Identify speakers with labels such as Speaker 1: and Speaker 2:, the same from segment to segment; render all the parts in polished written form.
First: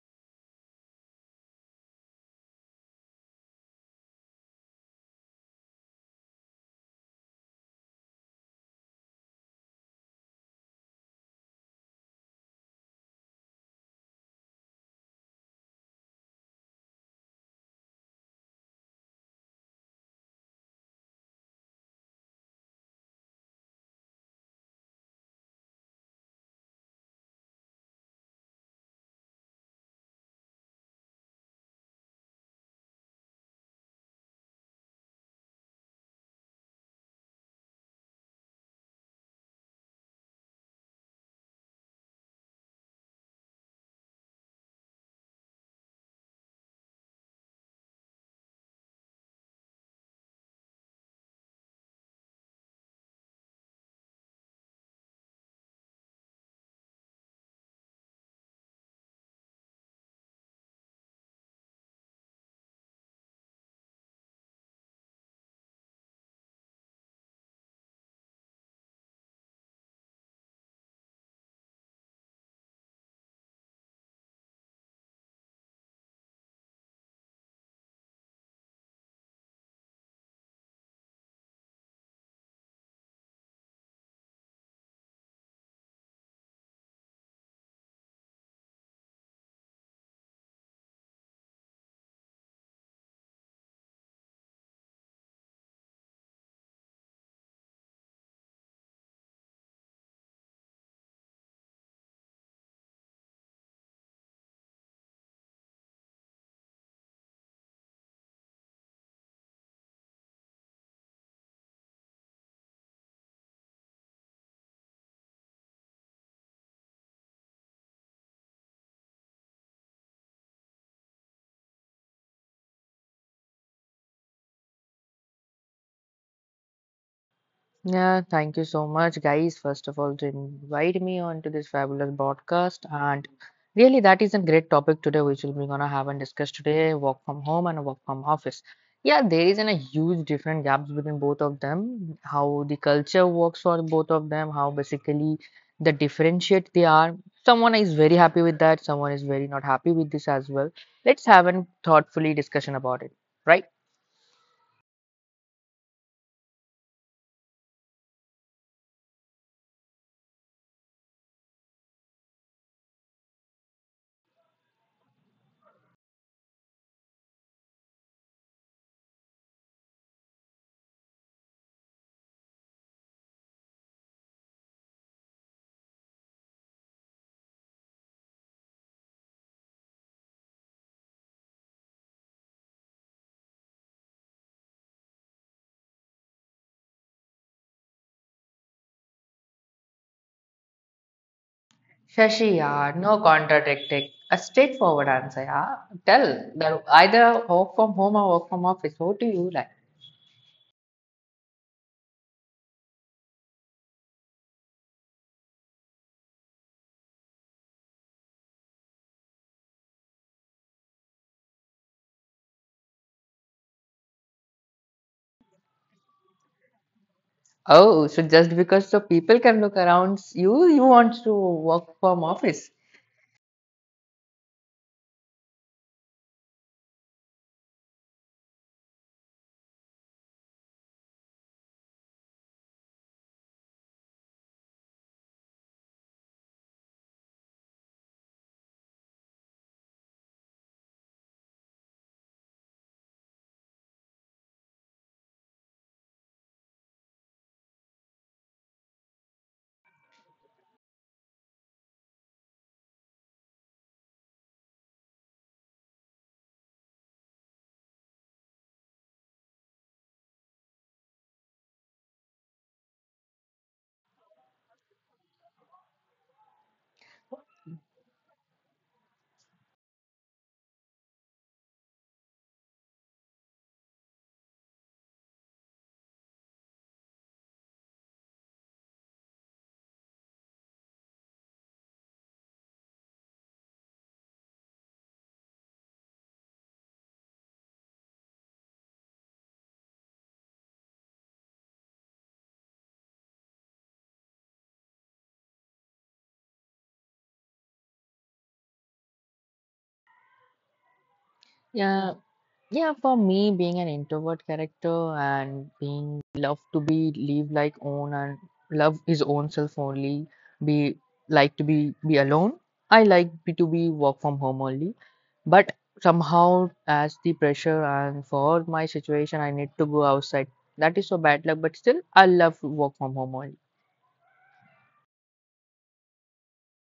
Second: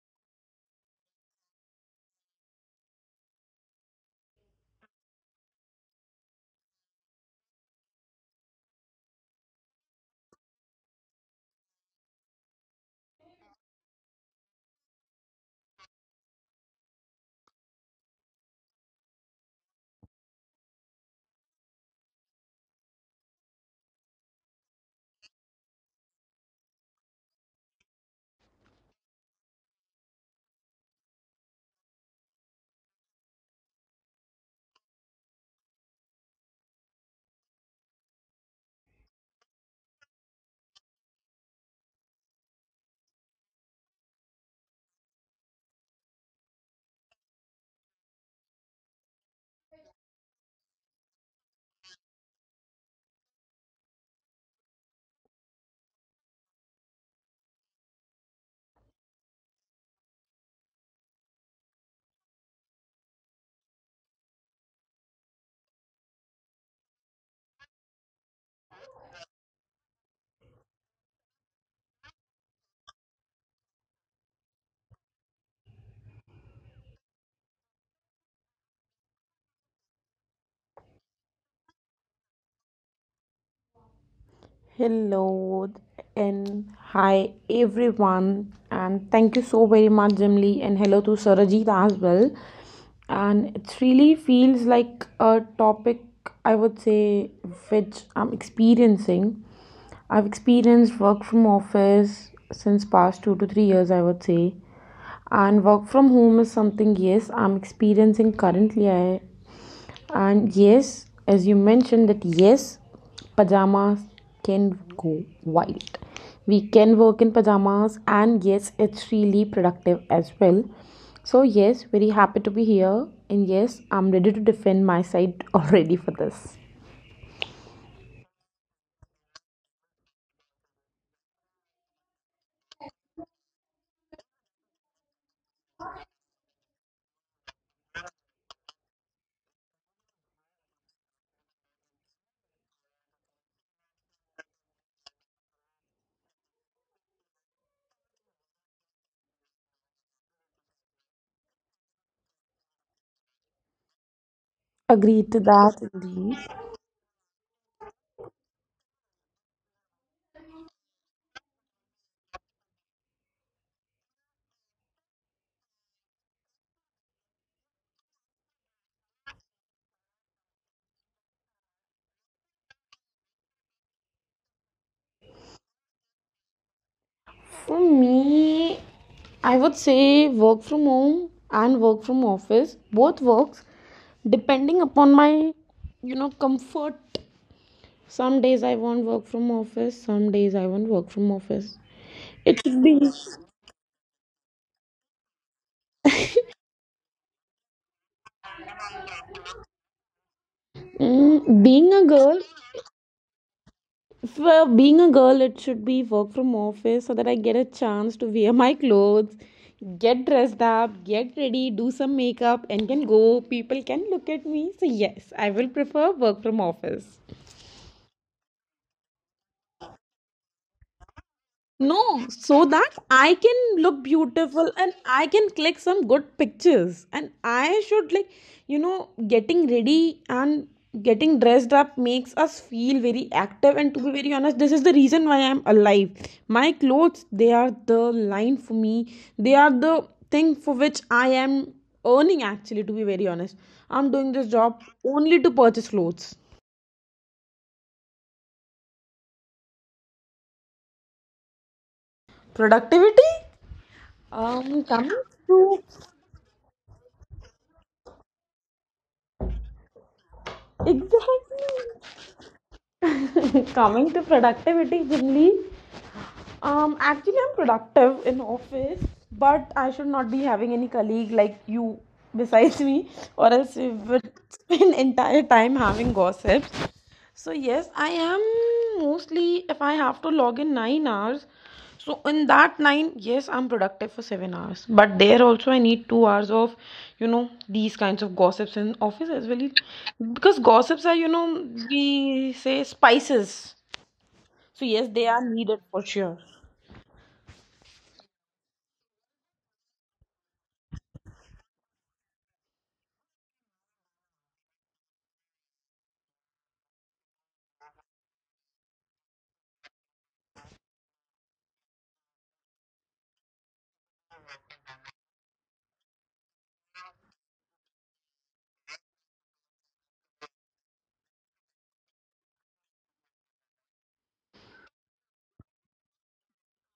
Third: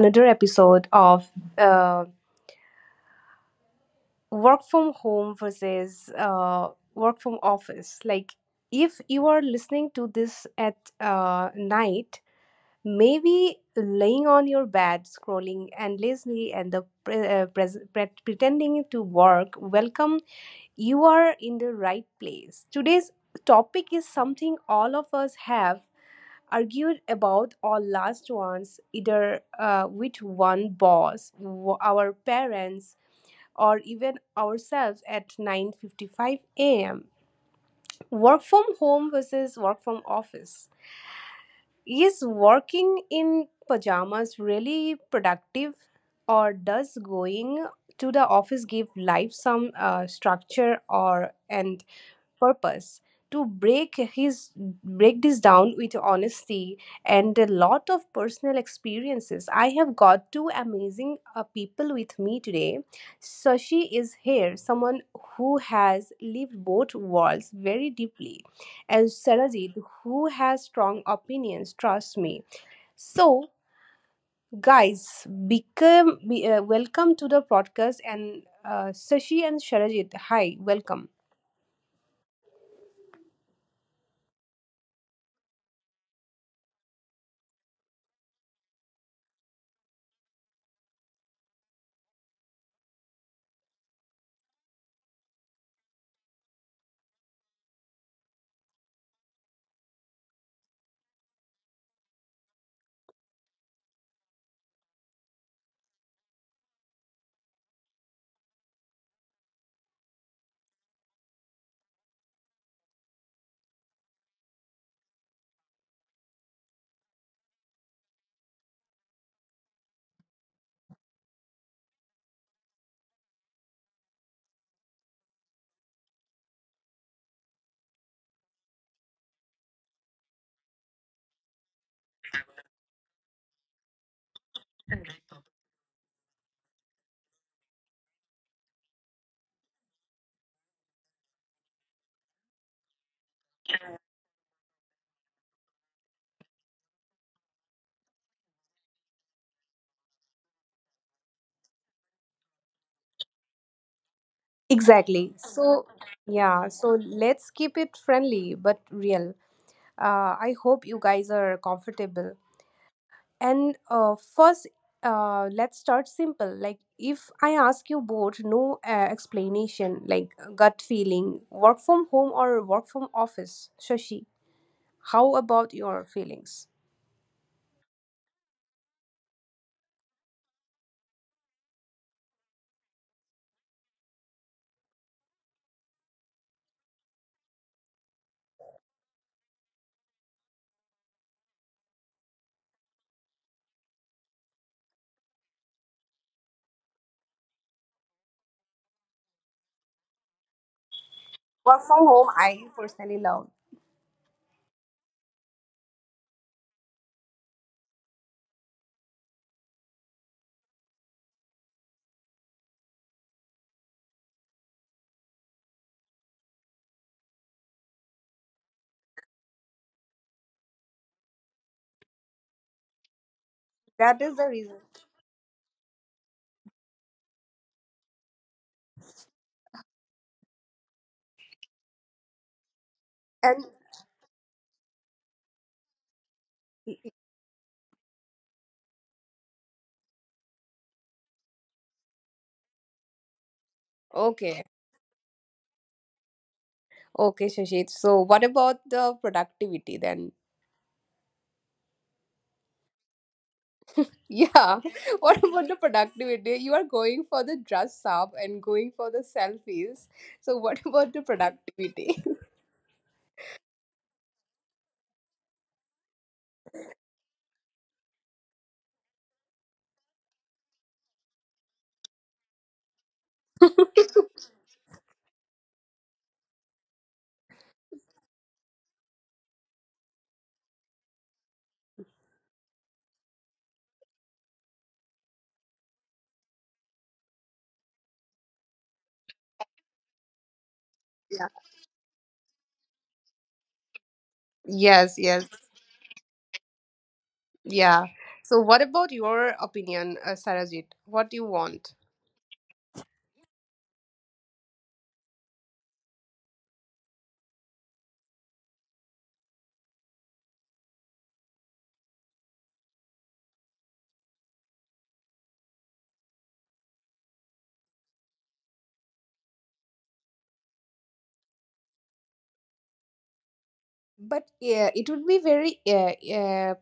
Speaker 1: another episode of uh, Work from Home versus Work from Office. If you are listening to this at night, maybe laying on your bed, scrolling endlessly, and the pre- pres pre- pretending to work, welcome. You are in the right place. Today's topic is something all of us have argued about our last ones, either which one boss, our parents, or even ourselves at 9:55 a.m. Work from home versus work from office. Is working in pajamas really productive, or does going to the office give life some structure or and purpose to break this down with honesty and a lot of personal experiences. I have got two amazing people with me today. Sashi is here, someone who has lived both worlds very deeply, and Sarajit, who has strong opinions, trust me. So, guys, welcome to the podcast, and Sashi and Sarajit, hi. Welcome.
Speaker 2: Hello and hi everyone, and thank you so very much, Jimli, and hello to Sarajit as well. And it really feels like a topic, I would say, which I'm experiencing. I've experienced work from office since past 2 to 3 years, I would say, and work from home is something, yes, I'm experiencing currently. I and yes, as you mentioned, that yes, pajamas can go wild. We can work in pajamas, and yes, it's really productive as well. So, yes, very happy to be here. And yes, I'm ready to defend my side already for this.
Speaker 3: Yeah, thank you so much, guys, first of all, to invite me onto this fabulous broadcast. And really, that is a great topic today, which we'll be gonna have and discuss today, work from home and work from office. Yeah, there is a huge different gaps between both of them, how the culture works for both of them, how basically the differentiate they are. Someone is very happy with that, someone is very not happy with this as well. Let's have a thoughtfully discussion about it, right?
Speaker 2: Agree to
Speaker 1: Exactly.
Speaker 2: that,
Speaker 1: So,
Speaker 2: indeed.
Speaker 1: yeah, so let's keep it friendly but real. I hope you guys are comfortable. And uh, first, let's start simple. Like, if I ask you both, no explanation, like gut feeling, work from home or work from office, Shashi, how about your feelings?
Speaker 2: For me, I would say work from home and work from office. Both works depending upon my, comfort. Some days I want work from office, some days I want work from office.
Speaker 3: Shashi,
Speaker 2: It should
Speaker 3: yeah,
Speaker 2: be
Speaker 3: no contradicting. A straightforward answer, yeah. Tell that either work from home or work from office. What do you like?
Speaker 2: mm, being
Speaker 1: Work
Speaker 2: a
Speaker 1: from
Speaker 2: girl.
Speaker 1: home, I personally love.
Speaker 2: For being a girl, it should be work from office so that I get a chance to wear my clothes, get dressed up, get ready, do some makeup, and can go. People can look at me. So yes, I will prefer work from office.
Speaker 3: Oh, so just because so people can look around you, you want to work
Speaker 2: No,
Speaker 3: from
Speaker 2: so that
Speaker 3: office.
Speaker 2: I can look
Speaker 1: That is the
Speaker 2: beautiful
Speaker 1: reason.
Speaker 2: and I can click some good pictures. And I should, like, getting ready and getting dressed up makes us feel very
Speaker 1: And
Speaker 2: active. And to be very honest, this is the reason why I'm alive. My clothes, they are the line for me, they are the thing for which I am earning, actually, to be very honest. I'm doing this
Speaker 1: okay,
Speaker 2: job only to purchase clothes.
Speaker 1: okay, Shashi. So, what about the productivity then?
Speaker 2: Productivity?
Speaker 1: Yeah.
Speaker 2: Coming
Speaker 1: What about
Speaker 2: to
Speaker 1: the productivity? You are going for the dress up and going for the selfies. So what about the
Speaker 2: Exactly.
Speaker 1: productivity?
Speaker 2: Coming to productivity, Jimli. Actually, I'm productive in office, but I should not be having any colleague like you besides me, or else we would spend entire time having gossips. So yes, I am mostly if I have to log in 9 hours. So in that nine, yes, I'm productive for 7 hours. But there also I need 2 hours of, these kinds of gossips in office as well. Because gossips are,
Speaker 1: Yeah.
Speaker 2: we say spices. So yes,
Speaker 1: Yes,
Speaker 2: they are
Speaker 1: yes.
Speaker 2: needed for sure.
Speaker 1: Yeah. So what about your opinion, Sarajit? What do you want?
Speaker 3: Yeah. Yeah, for me, being an introvert character and being love to be live like own and love his own self only, be like to be alone. I like to be work from home only, but somehow as the pressure and for my situation, I need to go outside. That is so bad luck, but still I love to work from home only.
Speaker 1: But yeah, it would be very uh, uh,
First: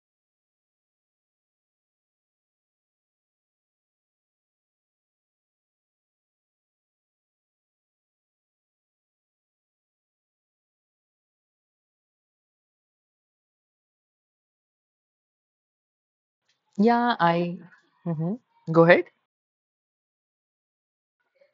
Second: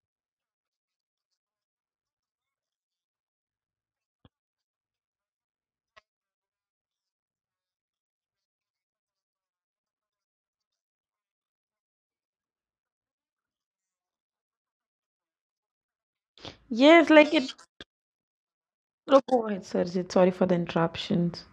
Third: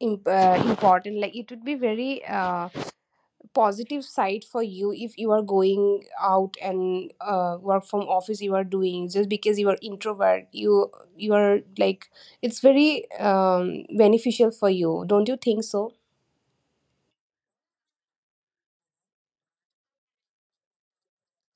Speaker 1: imp- uh, important. Like, it would be very positive side for you if you are going out, and work from office you are doing just because you are introvert. You are like, it's very beneficial for you. Don't you think so?
Speaker 2: Yes,
Speaker 3: Yeah,
Speaker 2: like it.
Speaker 3: I. Hmm. Go ahead.
Speaker 2: Go ahead, Sarjit. Sorry for the interruptions.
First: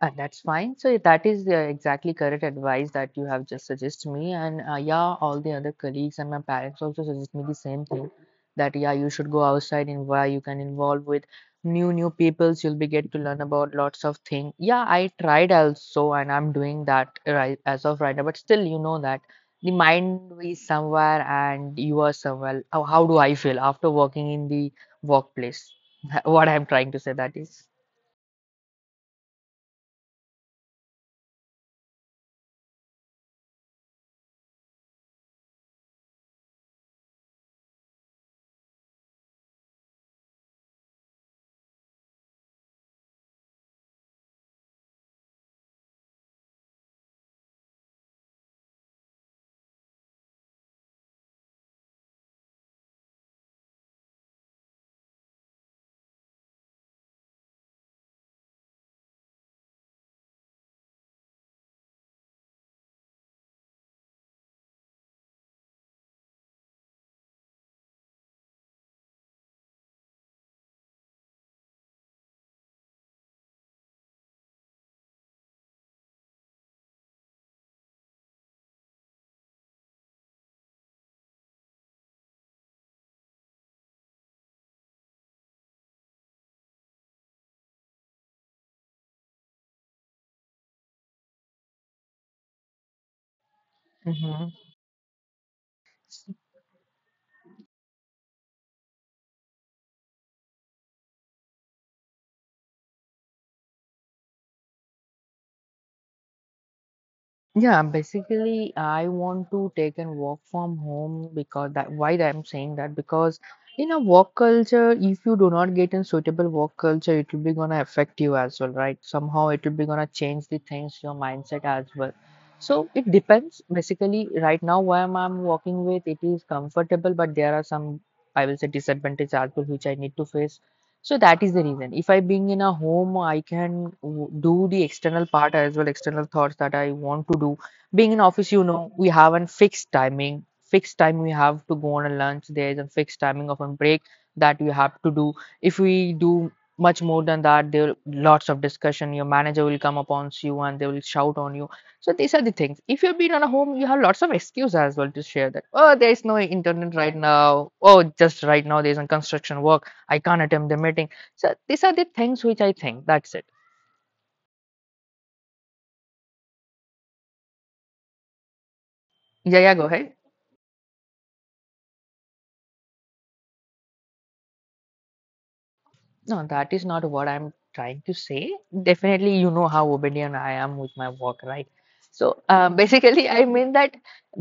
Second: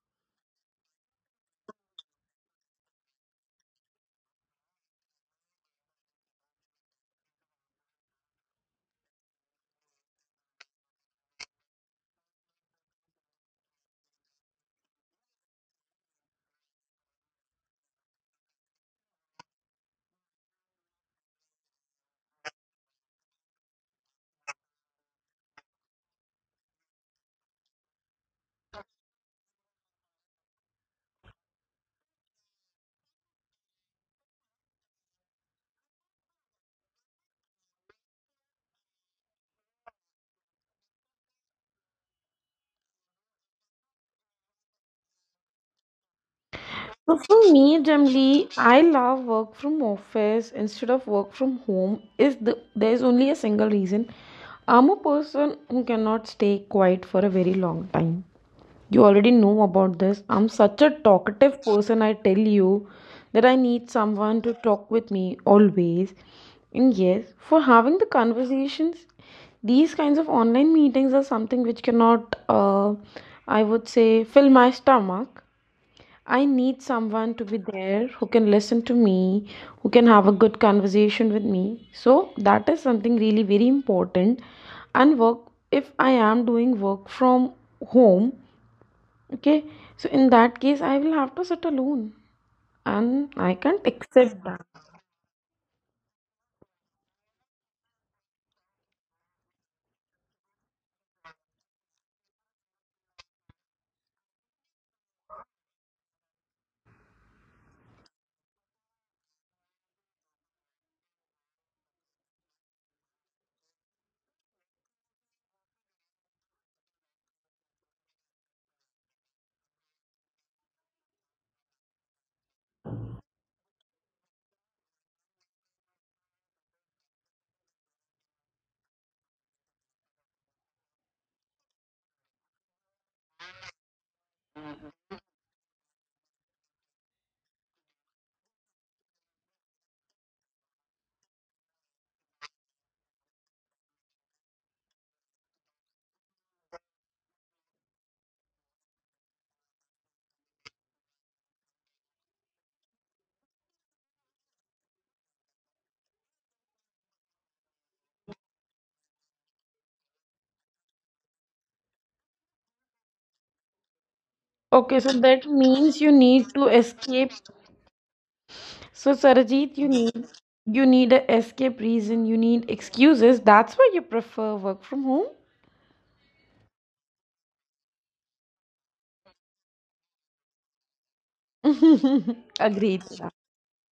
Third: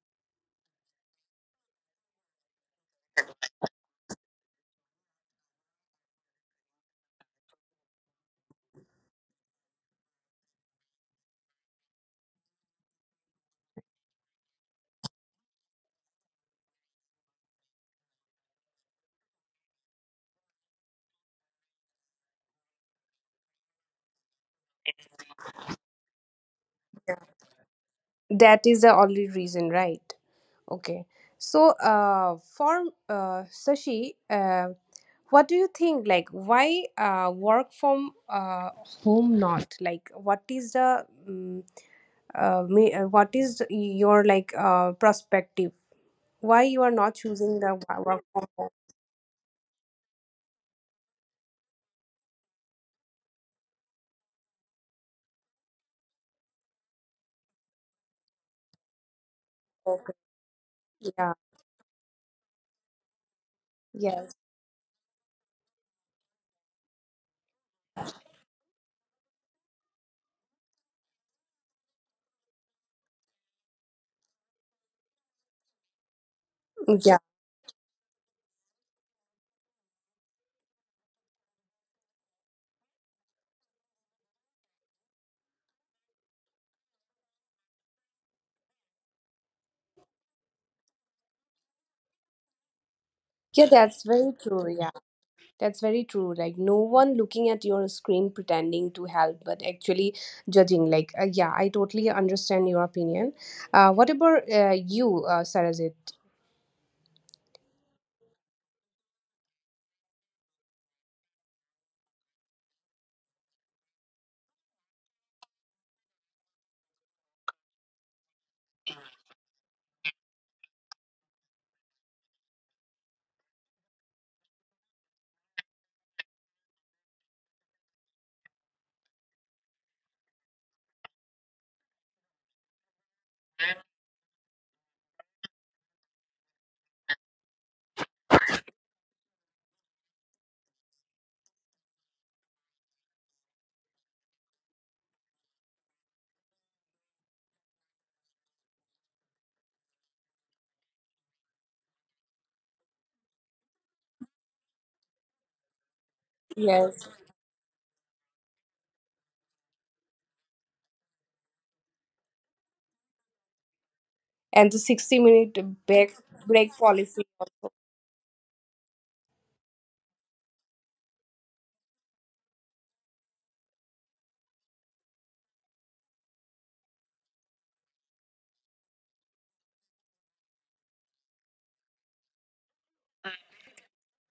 Speaker 3: That's fine. So yeah, that is the exactly correct advice that you have just suggested me, and yeah, all the other colleagues and my parents also suggest me the same thing. That yeah, you should go outside and where you can involve with new new peoples. You'll be get to learn about lots of things. Yeah, I tried also, and I'm doing that right as of right now. But still, you know that the mind is somewhere and you are somewhere. How do I feel after working in the workplace? What I'm trying to say that is.
Speaker 1: That is the only reason, right? Okay, so for Sashi, what do you think, like why work from home? Not like What is the what is your like perspective, why you are
Speaker 2: So
Speaker 1: not
Speaker 2: for
Speaker 1: choosing the
Speaker 2: me,
Speaker 1: work from
Speaker 2: generally,
Speaker 1: home?
Speaker 2: I love work from office instead of work from home. Is the There's only a single reason. I'm a person who cannot stay quiet for a very long time. You already know about
Speaker 1: Focus.
Speaker 2: this. I'm such a
Speaker 1: Yeah.
Speaker 2: talkative person, I tell you, that I need
Speaker 1: Yes.
Speaker 2: someone to talk with me always. And yes, for having the conversations, these kinds of online meetings are something which cannot, I would say, fill my stomach. I need
Speaker 1: Yeah.
Speaker 2: someone to be there who can listen to me, who can have a good conversation with me. So that is something really very important. And work, if I am doing work from home, okay, so in that case, I will have to sit alone and I
Speaker 1: Yeah,
Speaker 2: can't
Speaker 1: that's very
Speaker 2: accept
Speaker 3: Mhm.
Speaker 2: that.
Speaker 1: true. Yeah, that's very true. Like no one looking at your screen pretending to help but actually judging. Like yeah, I totally understand your opinion. Uh, what about you, Sarajit?
Speaker 3: Yeah, basically, I want to take and work from home because that why I'm saying that because in a work culture, if you do not get in suitable work culture, it will be gonna affect you as well, right? Somehow it will be gonna change the things, your mindset as well. So it depends. Basically, right now where I'm working with, it is comfortable, but there are some I will say disadvantages as well which I need to face so that is the reason. If I being in a home, I can do the external part as well, external thoughts that I want to do. Being in office, you know, we have a fixed timing. Fixed time we have to go on a lunch. There is a fixed timing of a break that we have to do. If we do much more than that, there lots of discussion. Your manager will come upon you and they will shout on you. So these are the things. If you've been on a home, you have lots of excuse as well to share that. Oh, there is no internet
Speaker 1: Yes.
Speaker 3: right now. Oh, just right now there is a construction work. I can't attend the meeting. So these are the things which I think. That's it.
Speaker 1: And the 60
Speaker 2: Okay,
Speaker 1: minute
Speaker 2: so that
Speaker 1: break
Speaker 2: means you
Speaker 1: break
Speaker 2: need to
Speaker 1: policy.
Speaker 2: escape.
Speaker 3: Yeah,
Speaker 2: So
Speaker 3: yeah, go ahead.
Speaker 2: Sarajit, you need a escape reason, you need excuses. That's why you prefer work from home.
Speaker 3: No, that is not what I'm trying to say. Definitely, you know how obedient I am with my work, right? So basically, I
Speaker 2: Agreed.
Speaker 3: mean that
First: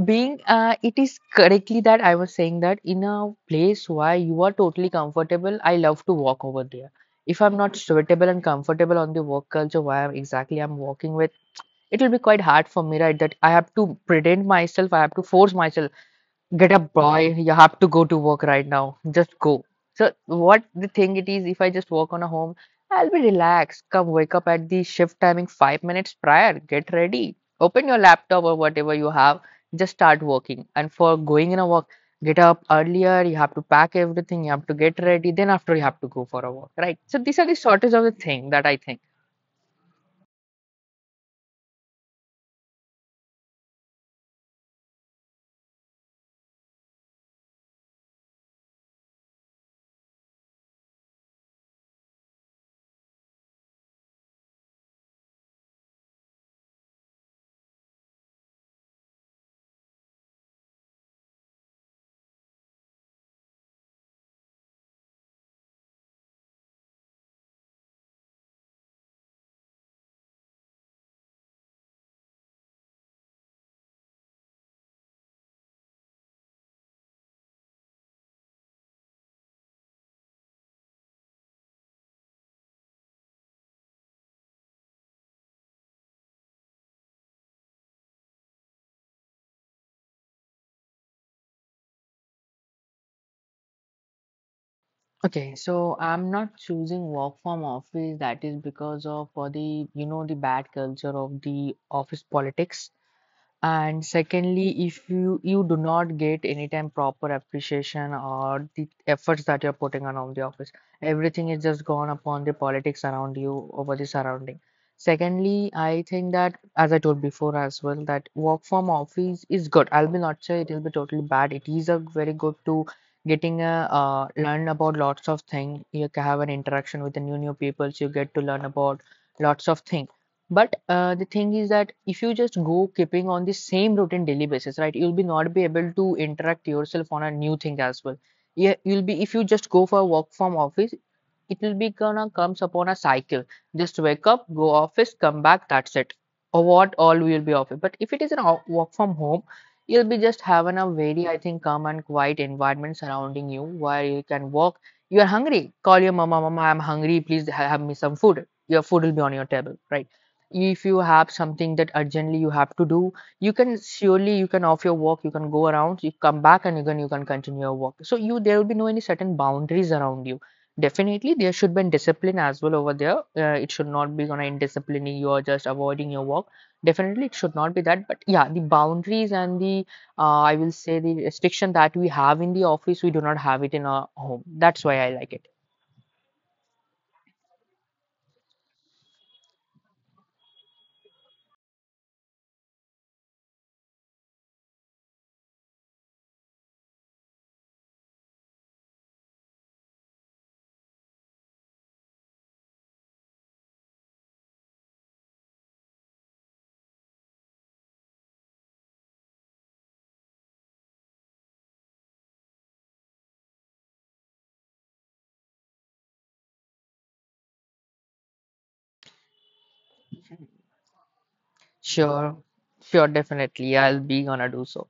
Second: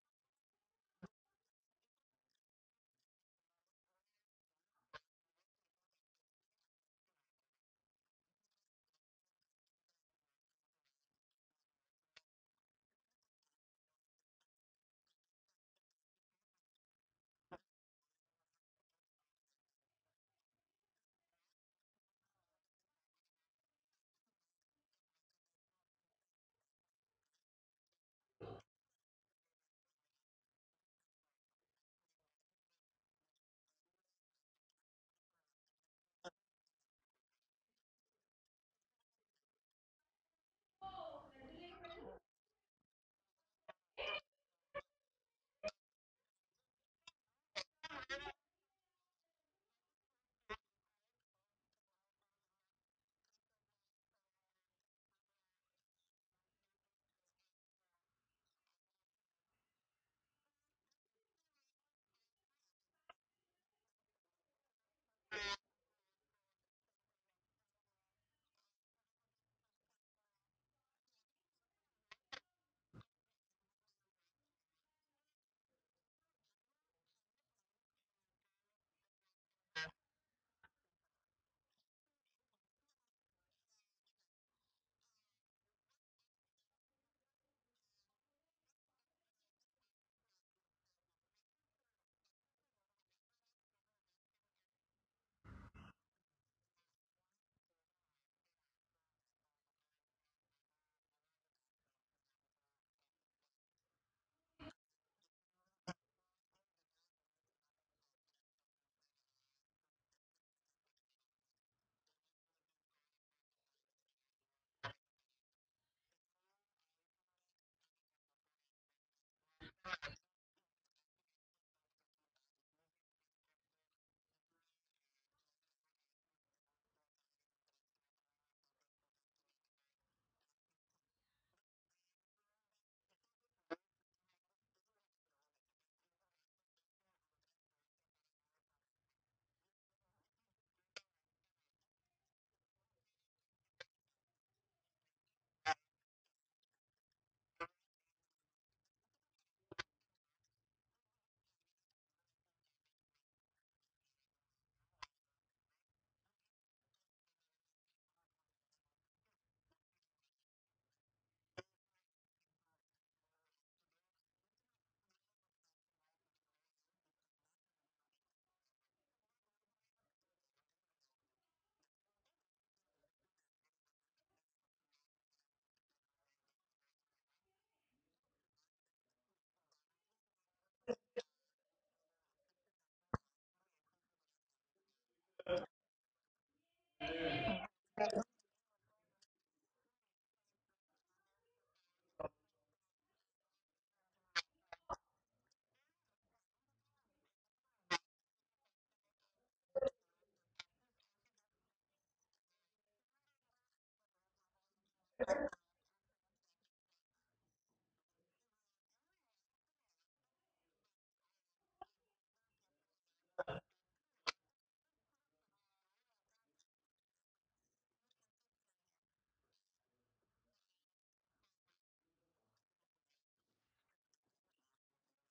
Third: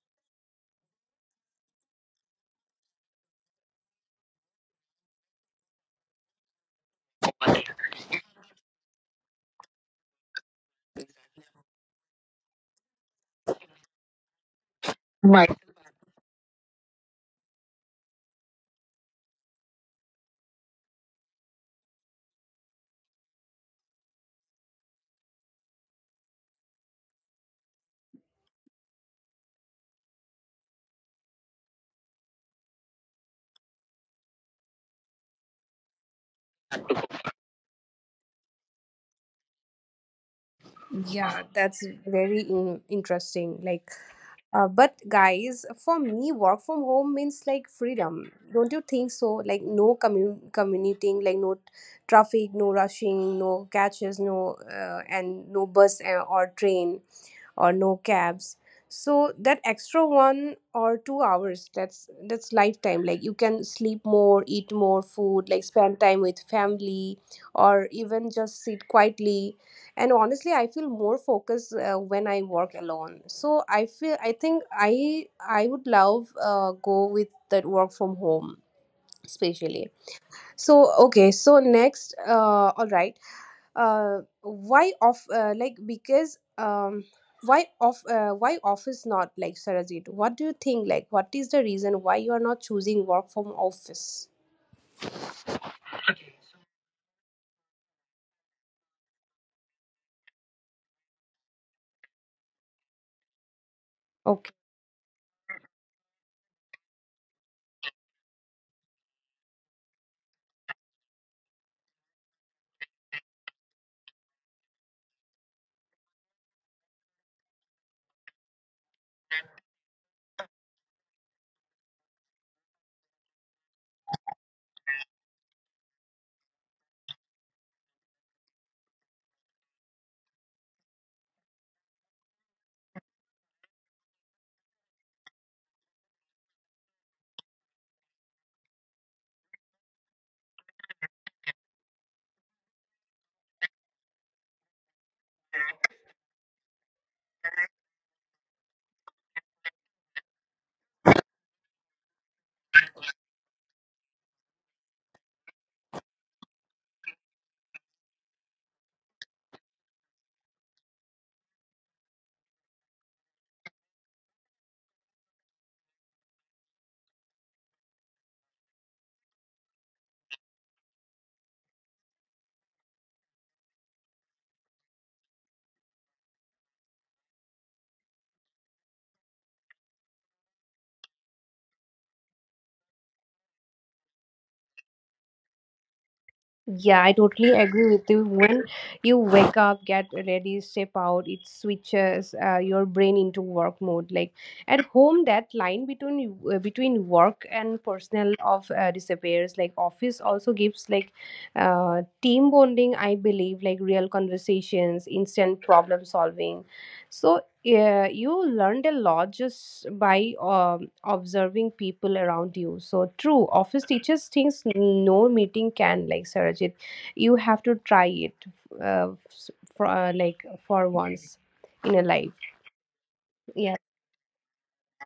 Speaker 3: being, it is correctly that I was saying that in a place where you are totally comfortable, I love to walk over there. If I'm not suitable and comfortable on the work culture where I'm exactly I'm working with, it will be quite hard for me, right? That I have to pretend myself, I have to force myself. Get up, boy. You have to go to work right now. Just go. So what the thing it is, if I just work on a home, I'll be relaxed. Come wake up at the shift timing 5 minutes prior. Get ready. Open your laptop or whatever you have. Just start working. And for going in a walk, get up earlier. You have to pack everything. You have to get ready. Then after you have to go for a walk, right? So these are the shortest of the thing that I think.
Speaker 1: Yeah, that's very interesting. Like, uh, but guys, for me, work from home means like freedom. Don't you think so? Like no commuting, like no traffic, no rushing, no catches, and no bus or train or no cabs. So that extra 1 or 2 hours, that's lifetime. Like you can sleep more, eat more food, like spend time with family, or even just sit quietly. And honestly, I feel more focused when I work alone. So I feel, I think, I would love go with that work from home especially. So okay, so next, all right, why off, why office not? Like, Sarajit, what do you think? Like, what is the reason why you are not choosing work from office?
Speaker 3: Okay, so I'm not choosing work from office. That is because of the you know the bad culture of the office politics. And secondly, if you do not get any time proper appreciation or the efforts that you're putting on the office, everything is just gone upon the politics around you over the surrounding. Secondly, I think that as I told before as well, that work from office is good. I'll be not say it will be totally bad. It is a very good to getting a learn about lots of things. You can have an interaction with the new new people. You get to learn about lots of things, but the thing is that if you just go keeping on the same routine daily basis, right, you'll be not be able to interact yourself on a new thing as well. Yeah, you'll be if you just go for a work from office, it will be gonna comes upon a cycle. Just wake up, go office, come back, that's it. Or what all will be office. But if it is an work from home, you'll be just having a very, I think, calm and quiet environment surrounding you where you can walk. You are hungry, call your mama, mama, I'm hungry, please have me some food. Your food will be on your table, right? If you have something that urgently you have to do, you can surely you can off your work, you can go around, you come back and again you can continue your work, so you there will be no any certain boundaries around you. Definitely there should be discipline as well over there. It should not be gonna indisciplining you or just avoiding your work. Definitely it should not be that, but yeah, the boundaries and the I will say the restriction that we have in the office we do not have it in our home, that's why I like it.
Speaker 1: Yeah, I totally agree with you. When you wake up, get ready, step out, it switches your brain into work mode. Like at home, that line between between work and personal of disappears. Like office also gives like team bonding. I believe like real conversations, instant problem solving. So yeah, you learned a lot just by observing people around you. So true, office teaches things no meeting can, like Sarajit. You have to try it uh, s- for like for once in a life.
Speaker 3: Sure. Sure,
Speaker 1: Yeah.
Speaker 3: definitely I'll be gonna do so.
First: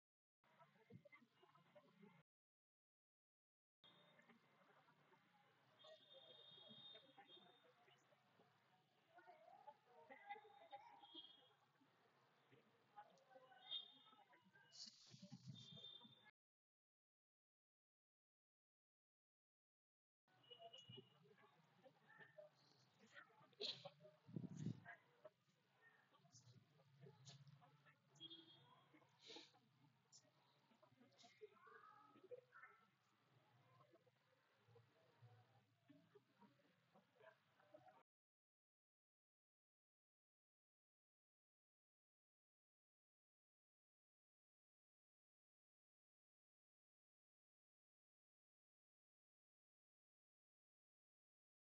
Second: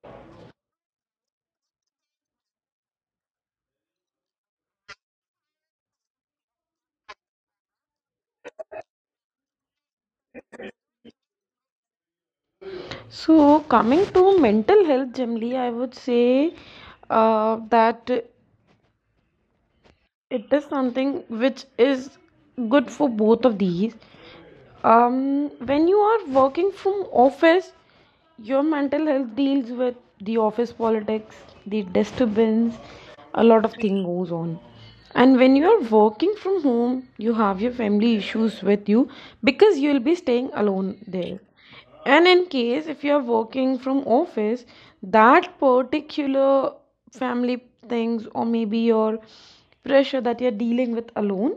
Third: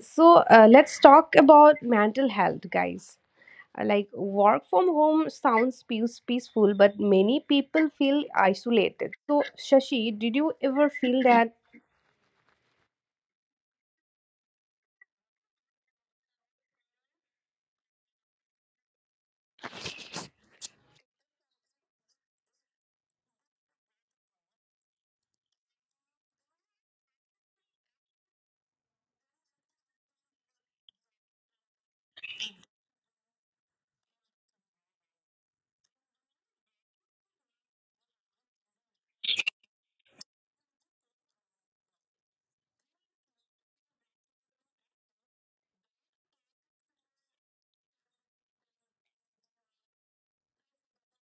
Speaker 1: So let's talk about mental health, guys. Like work from home sounds peaceful, but many people feel isolated. So Shashi, did you ever feel that?
Speaker 2: So, coming to mental health generally, I would say that it is something which is good for both of these. When you are working from office, your mental health deals with the office politics, the disturbance, a lot of thing goes on. And when you are working from home, you have your family issues with you, because you will be staying alone there. And in case if you're working from office, that particular family things, or maybe your pressure that you're dealing with alone,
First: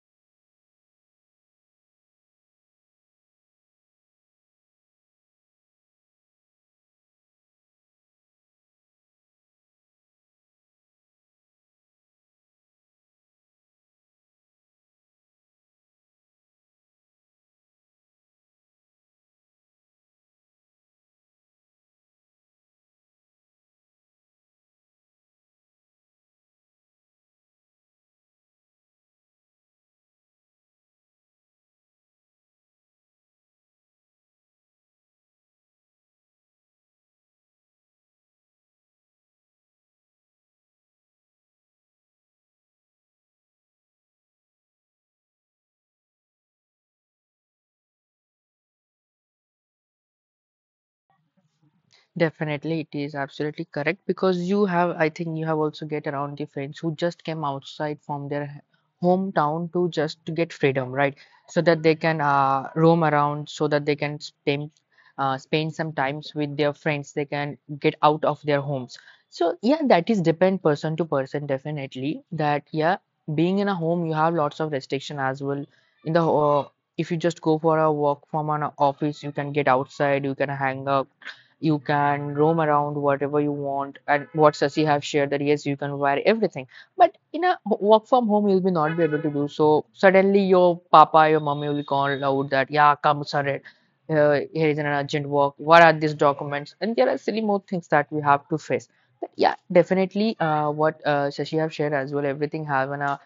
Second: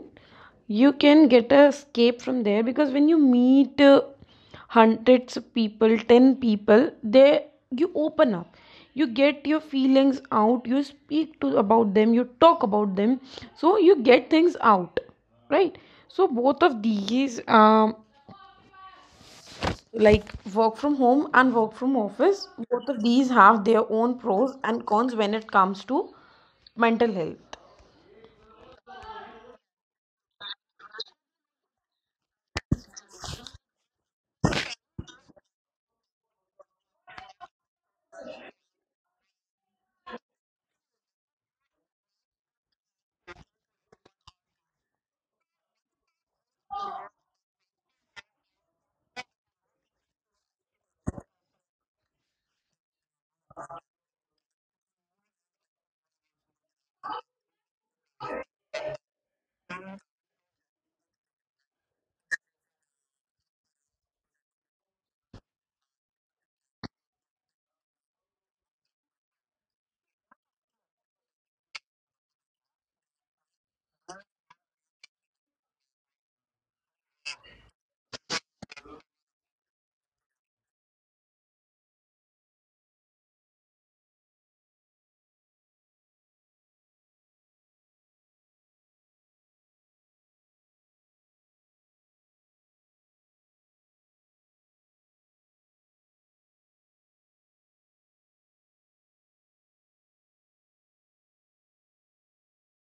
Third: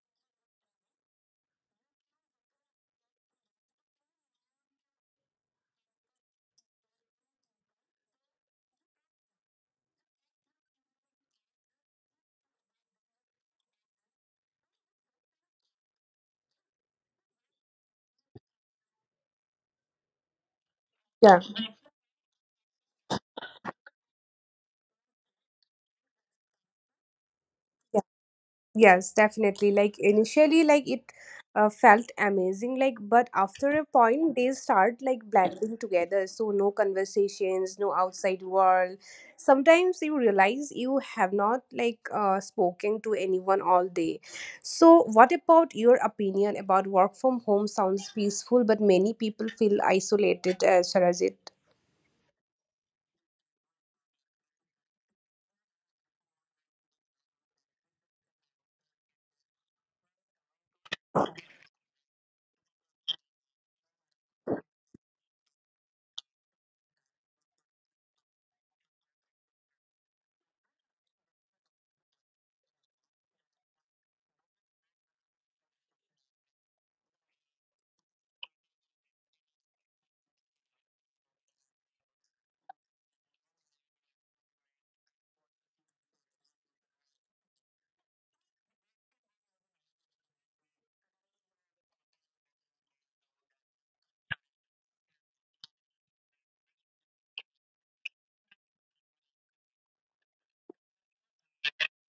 Speaker 2: you can get a escape from there. Because when you meet hundreds of people, 10 people there, you open up, you get your feelings out, you speak to about them, you talk about them, so you get things out, right? So both of these, like work from home and
Speaker 1: Yeah.
Speaker 2: work from office, both of these have their own pros and cons when it comes to mental health.
Speaker 1: Yes, definitely. Like initially, like it felt amazing. Like, but after a point, they start like blending together. So no conversations, no outside world. Sometimes you realize you have not like spoken to anyone all day. So what about your opinion about work from home? Sounds peaceful, but many people feel isolated. Sarajit.
Speaker 3: Definitely, it is absolutely correct because you have, I think, you have also get around the friends who just came outside from their hometown to just to get freedom, right? So that they can roam around, so that they can spend spend some times with their friends. They can get out of their homes. So yeah, that is depend person to person, definitely. That yeah, being in a home, you have lots of restriction as well. In the if you just go for a walk from an office, you can get outside, you can hang out, you can roam around whatever you want, and what Sasi have shared that yes you can wear everything, but in a work from home you'll be not be able to do so. Suddenly your papa your mommy will call out that yeah come sir, here is an urgent work, what are these documents, and there are silly more things that we have to face. But yeah, definitely what Shashi have shared as well, everything have an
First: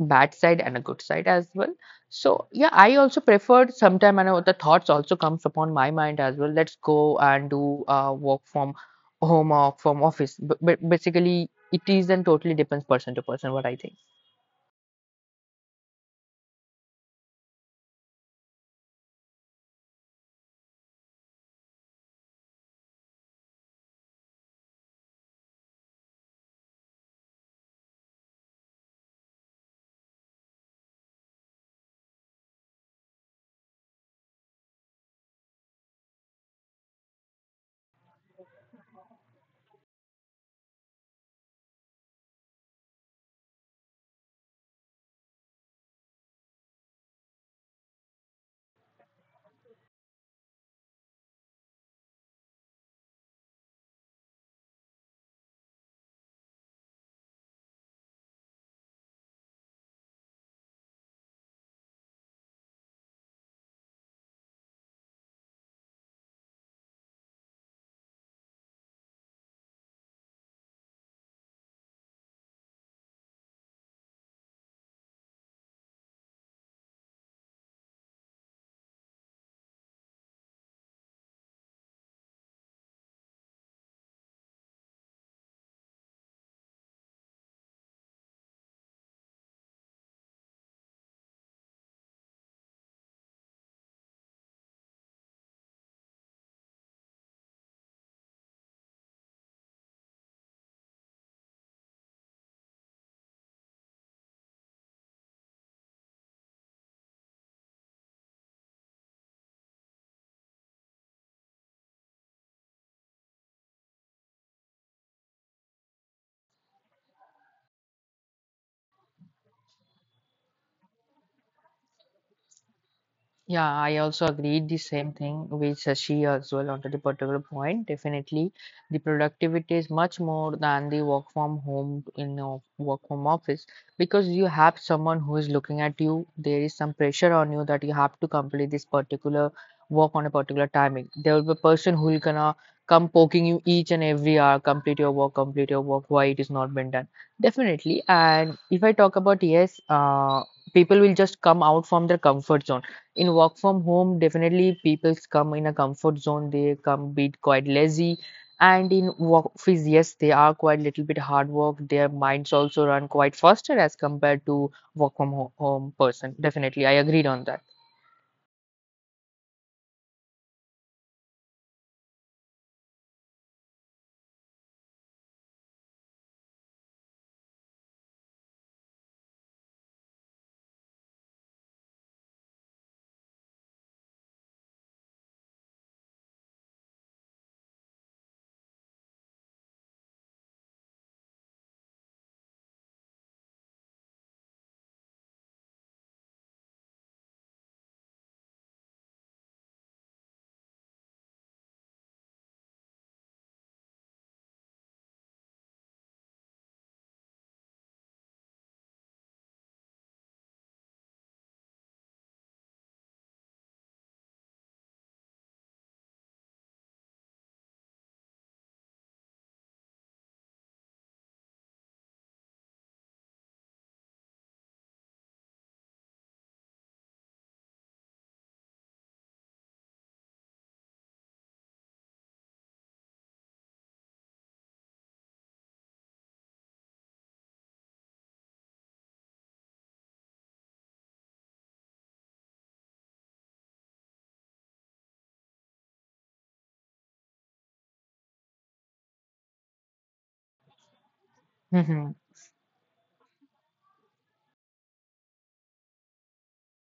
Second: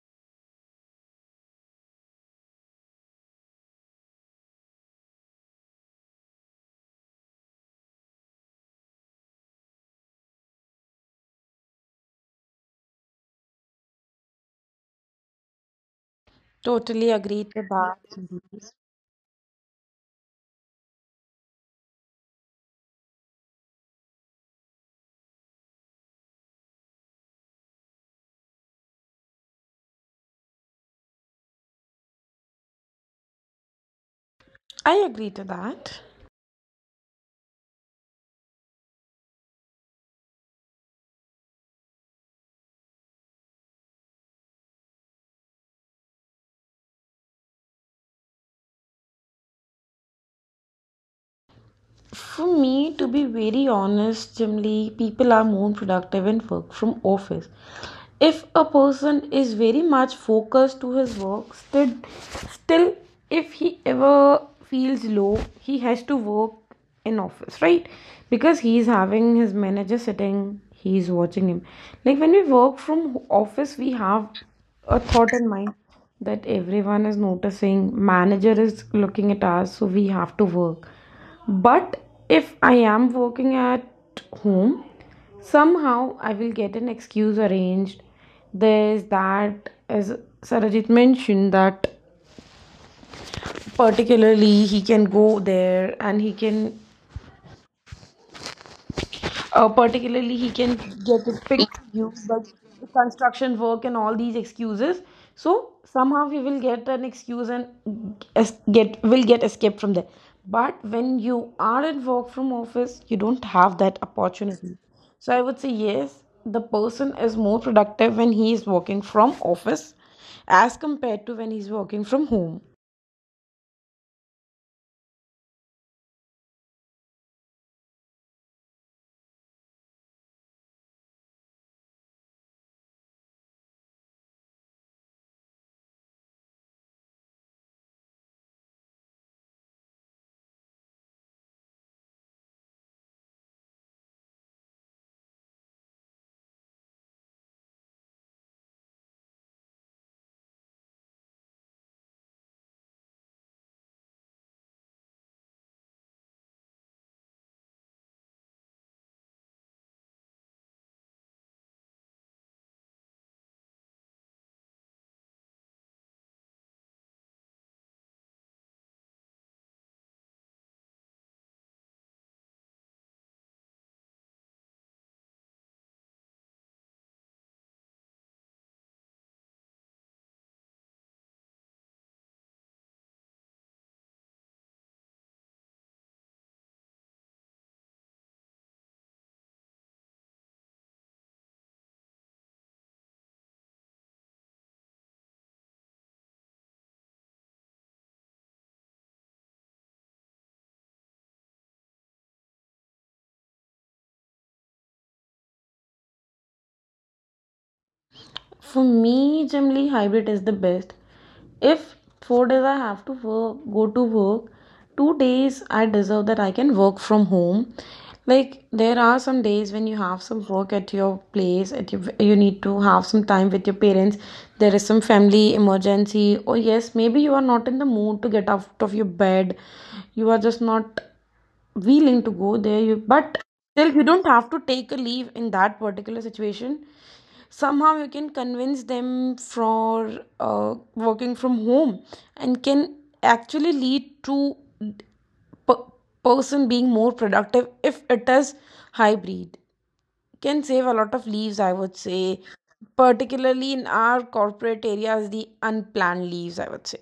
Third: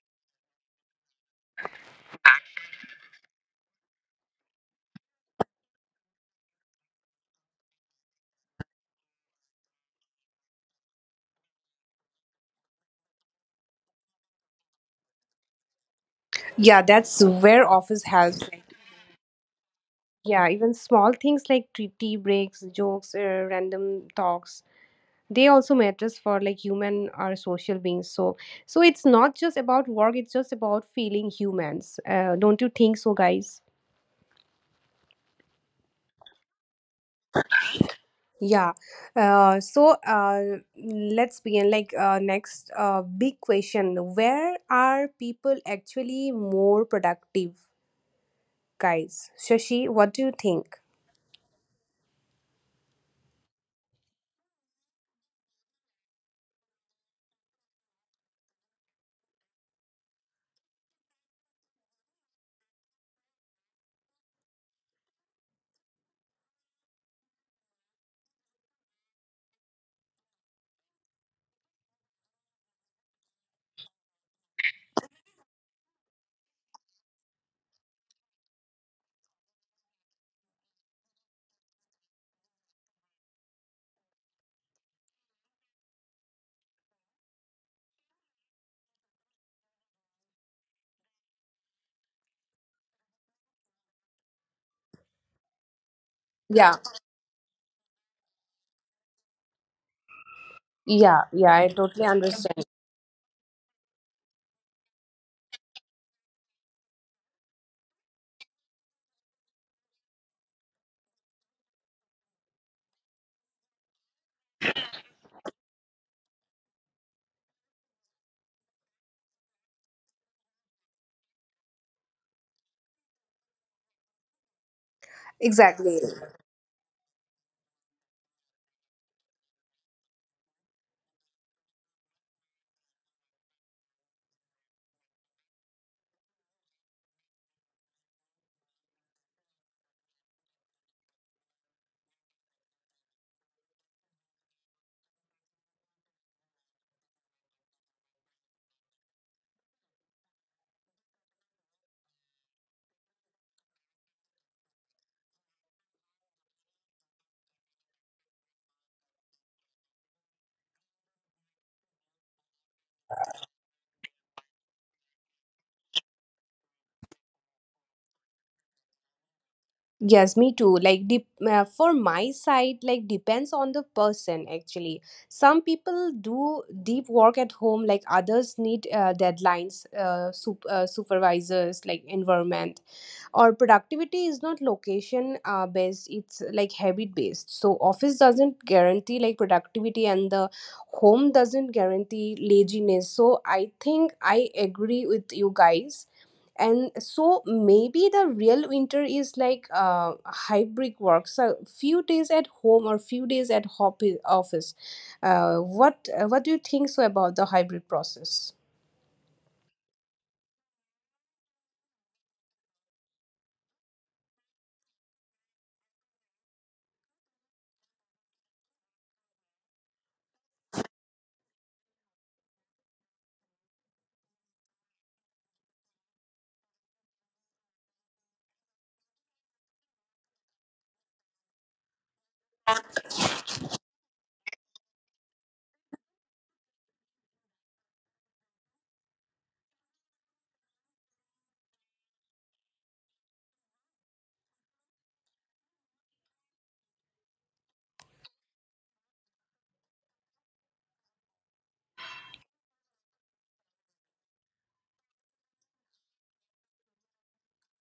Speaker 3: bad side and a good side as well. So yeah, I also preferred sometime and the thoughts also comes upon my mind as well. Let's go and do work from home or from office. But, basically, it is and totally depends person to person what I think.
Speaker 1: Yeah,
Speaker 2: Totally agree
Speaker 1: that's
Speaker 2: to
Speaker 1: where
Speaker 2: that.
Speaker 1: office helps. Like, yeah, even small things like tea breaks, jokes, random talks, they also matters. For like, human are social beings. So, so it's not just about work, it's just about feeling humans. Uh, don't you think so, guys?
Speaker 2: I agree to that.
Speaker 1: Yeah. Uh, so uh, let's begin. Like, next big question: where are people actually more productive, guys? Shashi, what do you think?
Speaker 2: For me, to be very honest, generally, people are more productive and work from office. If a person is very much focused to his work, still, if he ever feels low, he has to work in office, right? Because he is having his manager sitting, he is watching him. Like when we work from office, we have a thought in mind that everyone is noticing, manager is looking at us, so we have to work. But if I am working at home, somehow I will get an excuse arranged. There's that, as Sarajit mentioned, that particularly he can go
Speaker 1: Yeah,
Speaker 2: there and he can Uh,
Speaker 1: yeah, yeah. I
Speaker 2: particularly, he
Speaker 1: totally
Speaker 2: can get
Speaker 1: understand.
Speaker 2: it fixed for you, but the construction work and all these excuses. So somehow we will get an excuse and es- get will get escaped from there. But when you are at work from office, you don't have that opportunity. So I would say yes, the person is more productive when he is working from office as compared to when he's working from home.
Speaker 3: Yeah, I also agreed the
Speaker 1: Exactly.
Speaker 3: same thing with Sashi as well on the particular point. Definitely, the productivity is much more than the work from home in a work from office because you have someone who is looking at you. There is some pressure on you that you have to complete this particular work on a particular timing. There will be a person who will gonna come poking you each and every hour, complete your work, why it is not been done. Definitely, and if I talk about yes, people will just come out from their comfort zone in work from home. Definitely people come in a comfort zone, they come bit quite lazy, and in work office yes they are quite little bit hard work, their minds also run quite faster as compared to work from home person. Definitely I agreed on that.
Speaker 1: Yes, me too. Like, for my side, like, depends on the person actually. Some people do deep work at home, like others need deadlines, supervisors, like environment. Or productivity is not location based; it's like habit based. So office doesn't guarantee like productivity, and the home doesn't guarantee laziness. So I think I agree with you guys. And so maybe the real winter is like hybrid work, so few days at home or few days at office. Uh, what, what do you think so about the hybrid process?
Speaker 2: For me, generally, hybrid is the best. If 4 days I have to work, go to work, 2 days I deserve that I can work from home. Like there are some days when you have some work at your place, you need to have some time with your parents. There is some family emergency, or yes, maybe you are not in the mood to get out of your bed. You are just not willing to go there, you but still you don't have to take a leave in that particular situation. Somehow you can convince them for working from home, and can actually lead to per- person being more productive if it is hybrid. Can save a lot of leaves, I would
Speaker 3: Hmm.
Speaker 2: say, particularly in our corporate areas, the unplanned leaves, I would say.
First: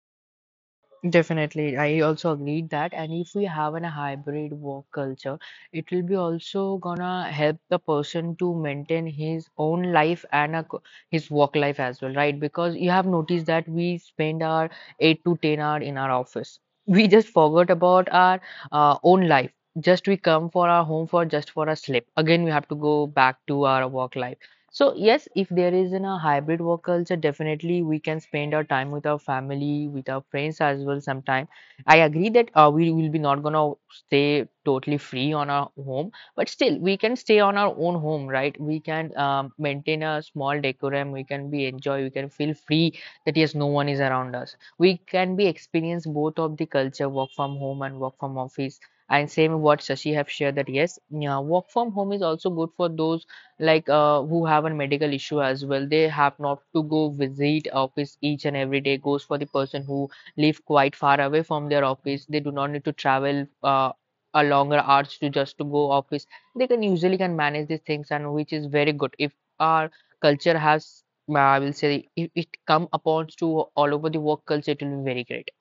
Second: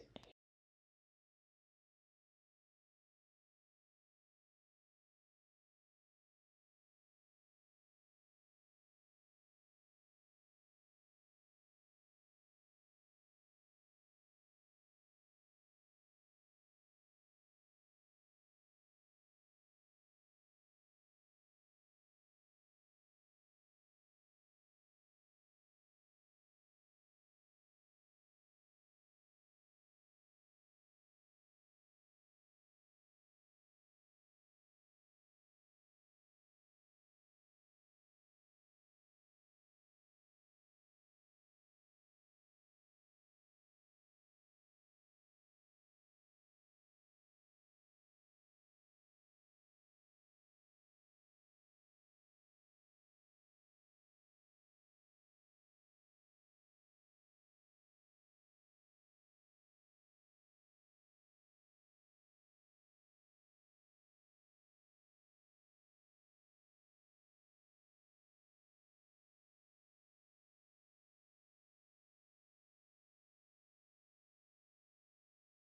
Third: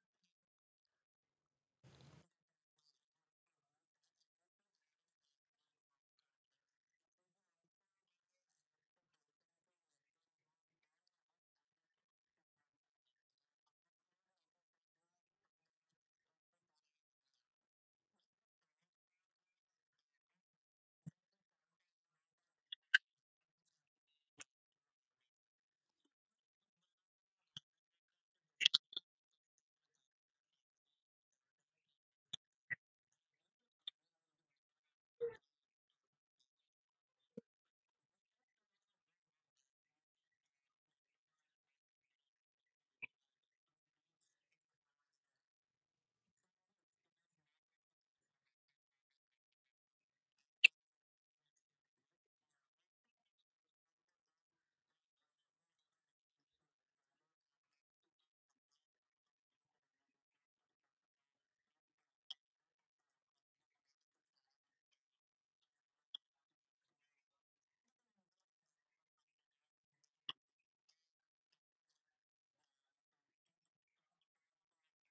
Speaker 3: Definitely, I also agreed that. And if we have a hybrid work culture, it will be also gonna help the person to maintain his own life and his work life as well, right? Because you have noticed that we spend our 8 to 10 hour in our office. We just forgot about our own life. Just we come for our home for just for a sleep. Again, we have to go back to our work life. So yes, if there is in a hybrid work culture, definitely we can spend our time with our family, with our friends as well. Sometime I agree that we will be not gonna stay totally free on our home, but still we can stay on our own home, right? We can maintain a small decorum. We can be enjoy. We can feel free that yes, no one is around us. We can be experience both of the culture, work from home and work from office. And same what Shashi have shared that yes, yeah, work from home is also good for those like who have a medical issue as well, they have not to go visit office each and every day. Goes for the person who live quite far away from their office, they do not need to travel a longer hours to just to go office. They can usually can manage these things, and which is very good if our culture has I will say if it come upon to all over the work culture, it will be very great.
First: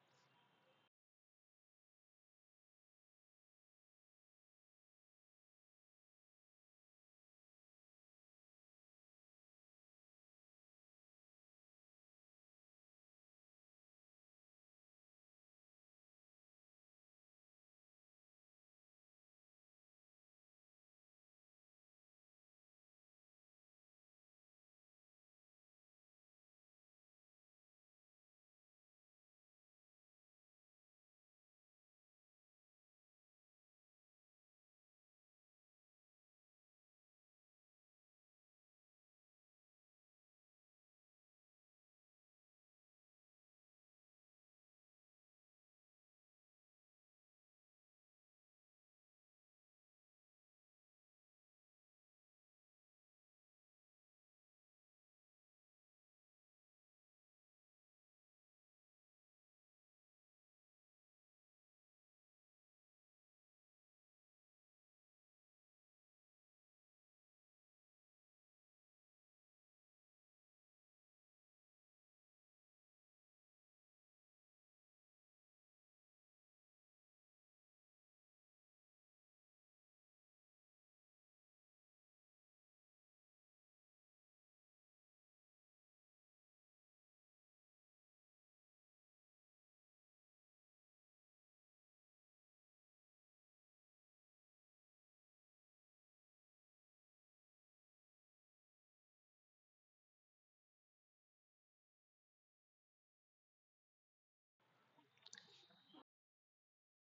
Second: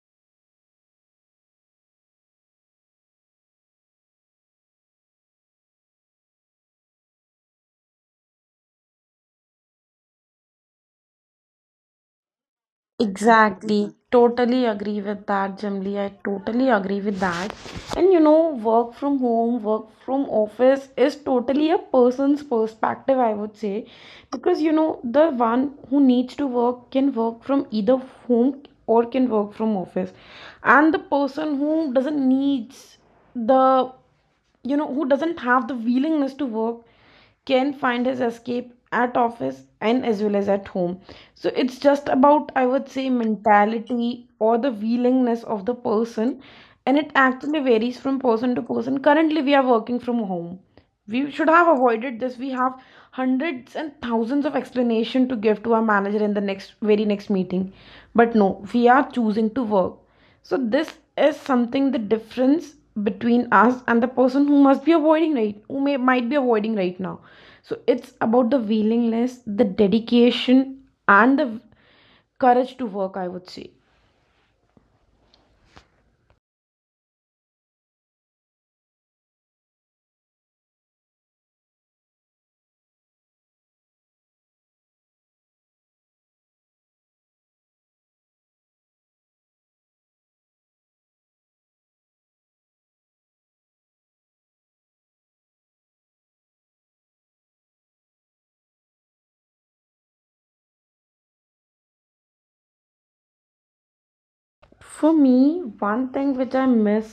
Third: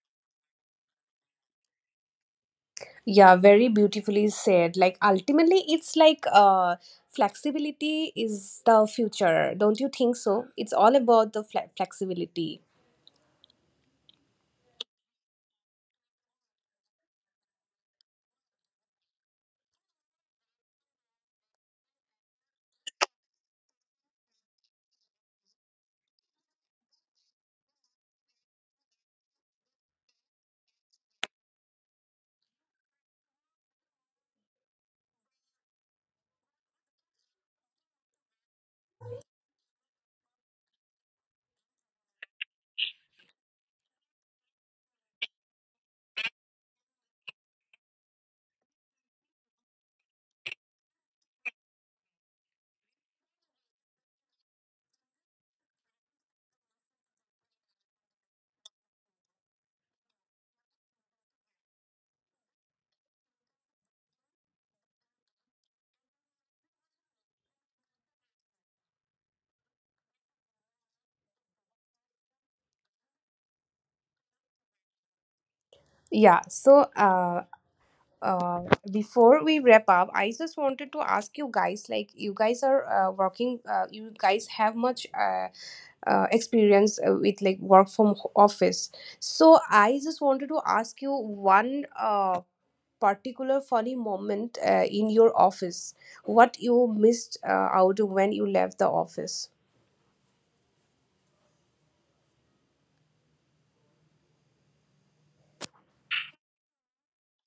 Speaker 1: Yeah, very beautifully said. Like, ultimately, it's like flexibility is the future. Don't you think so? It's all about the flexibility.
Speaker 2: Exactly. Totally agree with that, Jimli. I totally agree with that. And, work from home, work from office is totally a person's perspective, I would say. Because the one who needs to work can work from either home or can work from office. And the person who doesn't needs the you know who doesn't have the willingness to work can find his escape at office and as well as at home. So it's just about, I would say, mentality or the willingness of the person. And it actually varies from person to person. Currently, we are working from home. We should have avoided this. We have hundreds and thousands of explanation to give to our manager in the next very next meeting. But no, we are choosing to work. So this is something, the difference between us and the person who must be avoiding, right, who may might be avoiding right now. So it's about the willingness, the dedication, and the courage to work, I would say.
Speaker 1: Yeah, so uh, before we wrap up, I just wanted to ask you guys, like, you guys are working, you guys have much experience with like work from office. So I just wanted to ask you one particular funny moment in your office. What you missed out when you left the office?
Speaker 2: For me, one thing which I miss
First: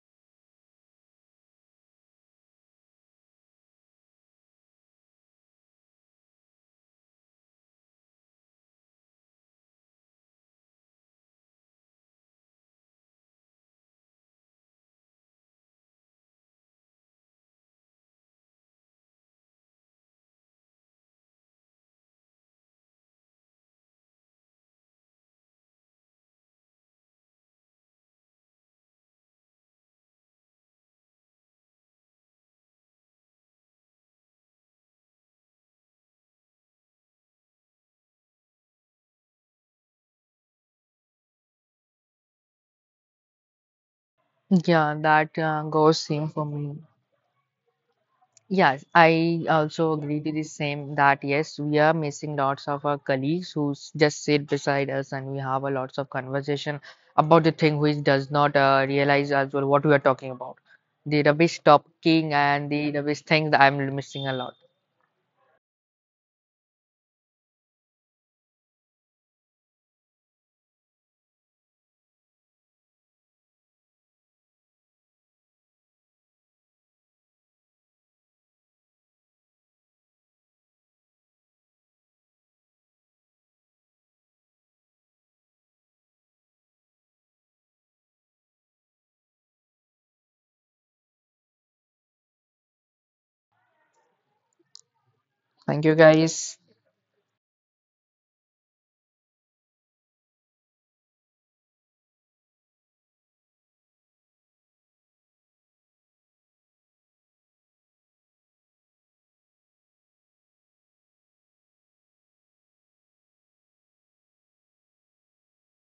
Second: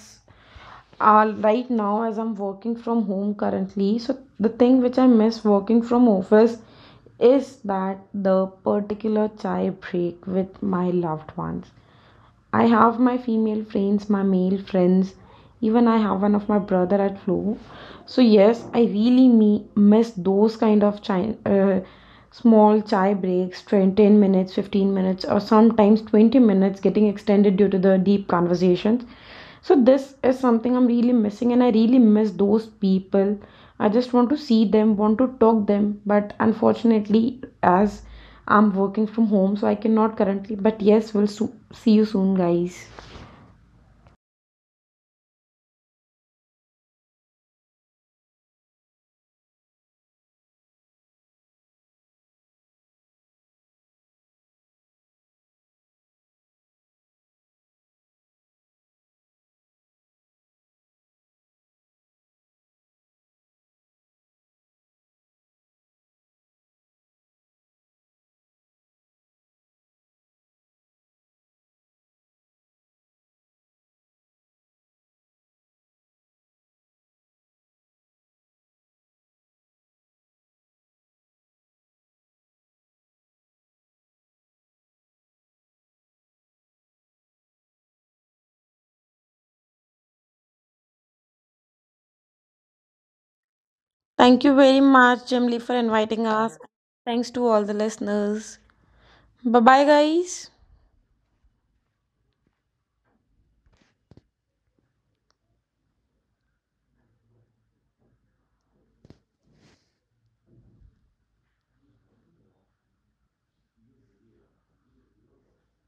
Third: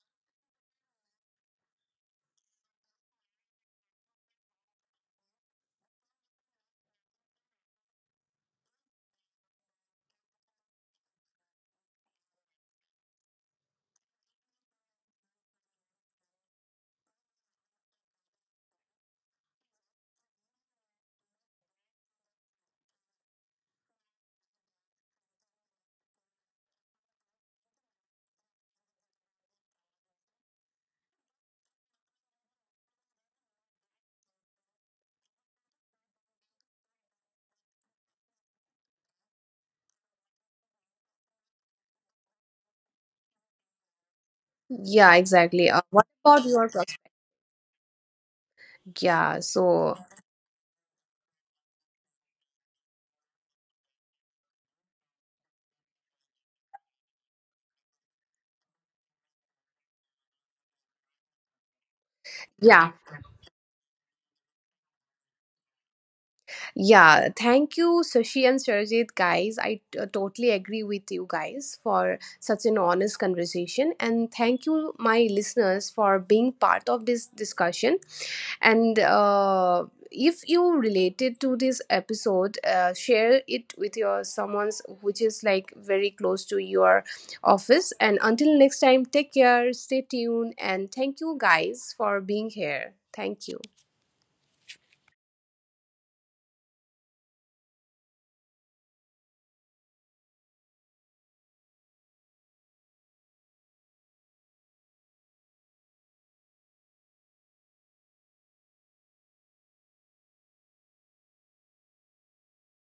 Speaker 2: right now, as I'm working from home currently, so the thing which I miss working from office is that the particular chai break with my loved ones. I have my female friends, my male friends. Even I have one of my brother at Flow. So yes, I really miss those kind of small chai breaks, 10 minutes, 15 minutes, or sometimes 20 minutes getting extended due to the deep conversations. So this is something I'm really missing, and I really miss those people. I just want to see them, want to talk them, but unfortunately, as I'm working from home, so I cannot currently. But yes, we'll see you soon, guys.
Speaker 3: Yeah,
Speaker 1: Yeah,
Speaker 3: that
Speaker 1: exactly. What
Speaker 3: goes
Speaker 1: about
Speaker 3: same for
Speaker 1: your
Speaker 3: me. Yes,
Speaker 1: yeah,
Speaker 3: I
Speaker 1: so
Speaker 3: also agree to the same that yes, we are missing lots of our colleagues who just sit beside us, and we have a lots of conversation about the thing which does not realize as well what we are talking about. The rubbish talking
Speaker 1: yeah.
Speaker 3: and the rubbish thing that I'm missing a lot.
Speaker 1: Yeah, thank you, Sashi and Sarojit, guys. I totally agree with you guys for such an honest conversation. And thank you, my listeners, for being part of this discussion. And if you related to this episode, share it with your someone's which is like very close to your office. And until next time, take care, stay tuned, and thank you guys for being here. Thank you.
Speaker 2: Thank you very much, Jimly, for
Speaker 3: Thank you
Speaker 2: inviting us.
Speaker 3: guys.
Speaker 2: Thanks to all the listeners. Bye bye, guys.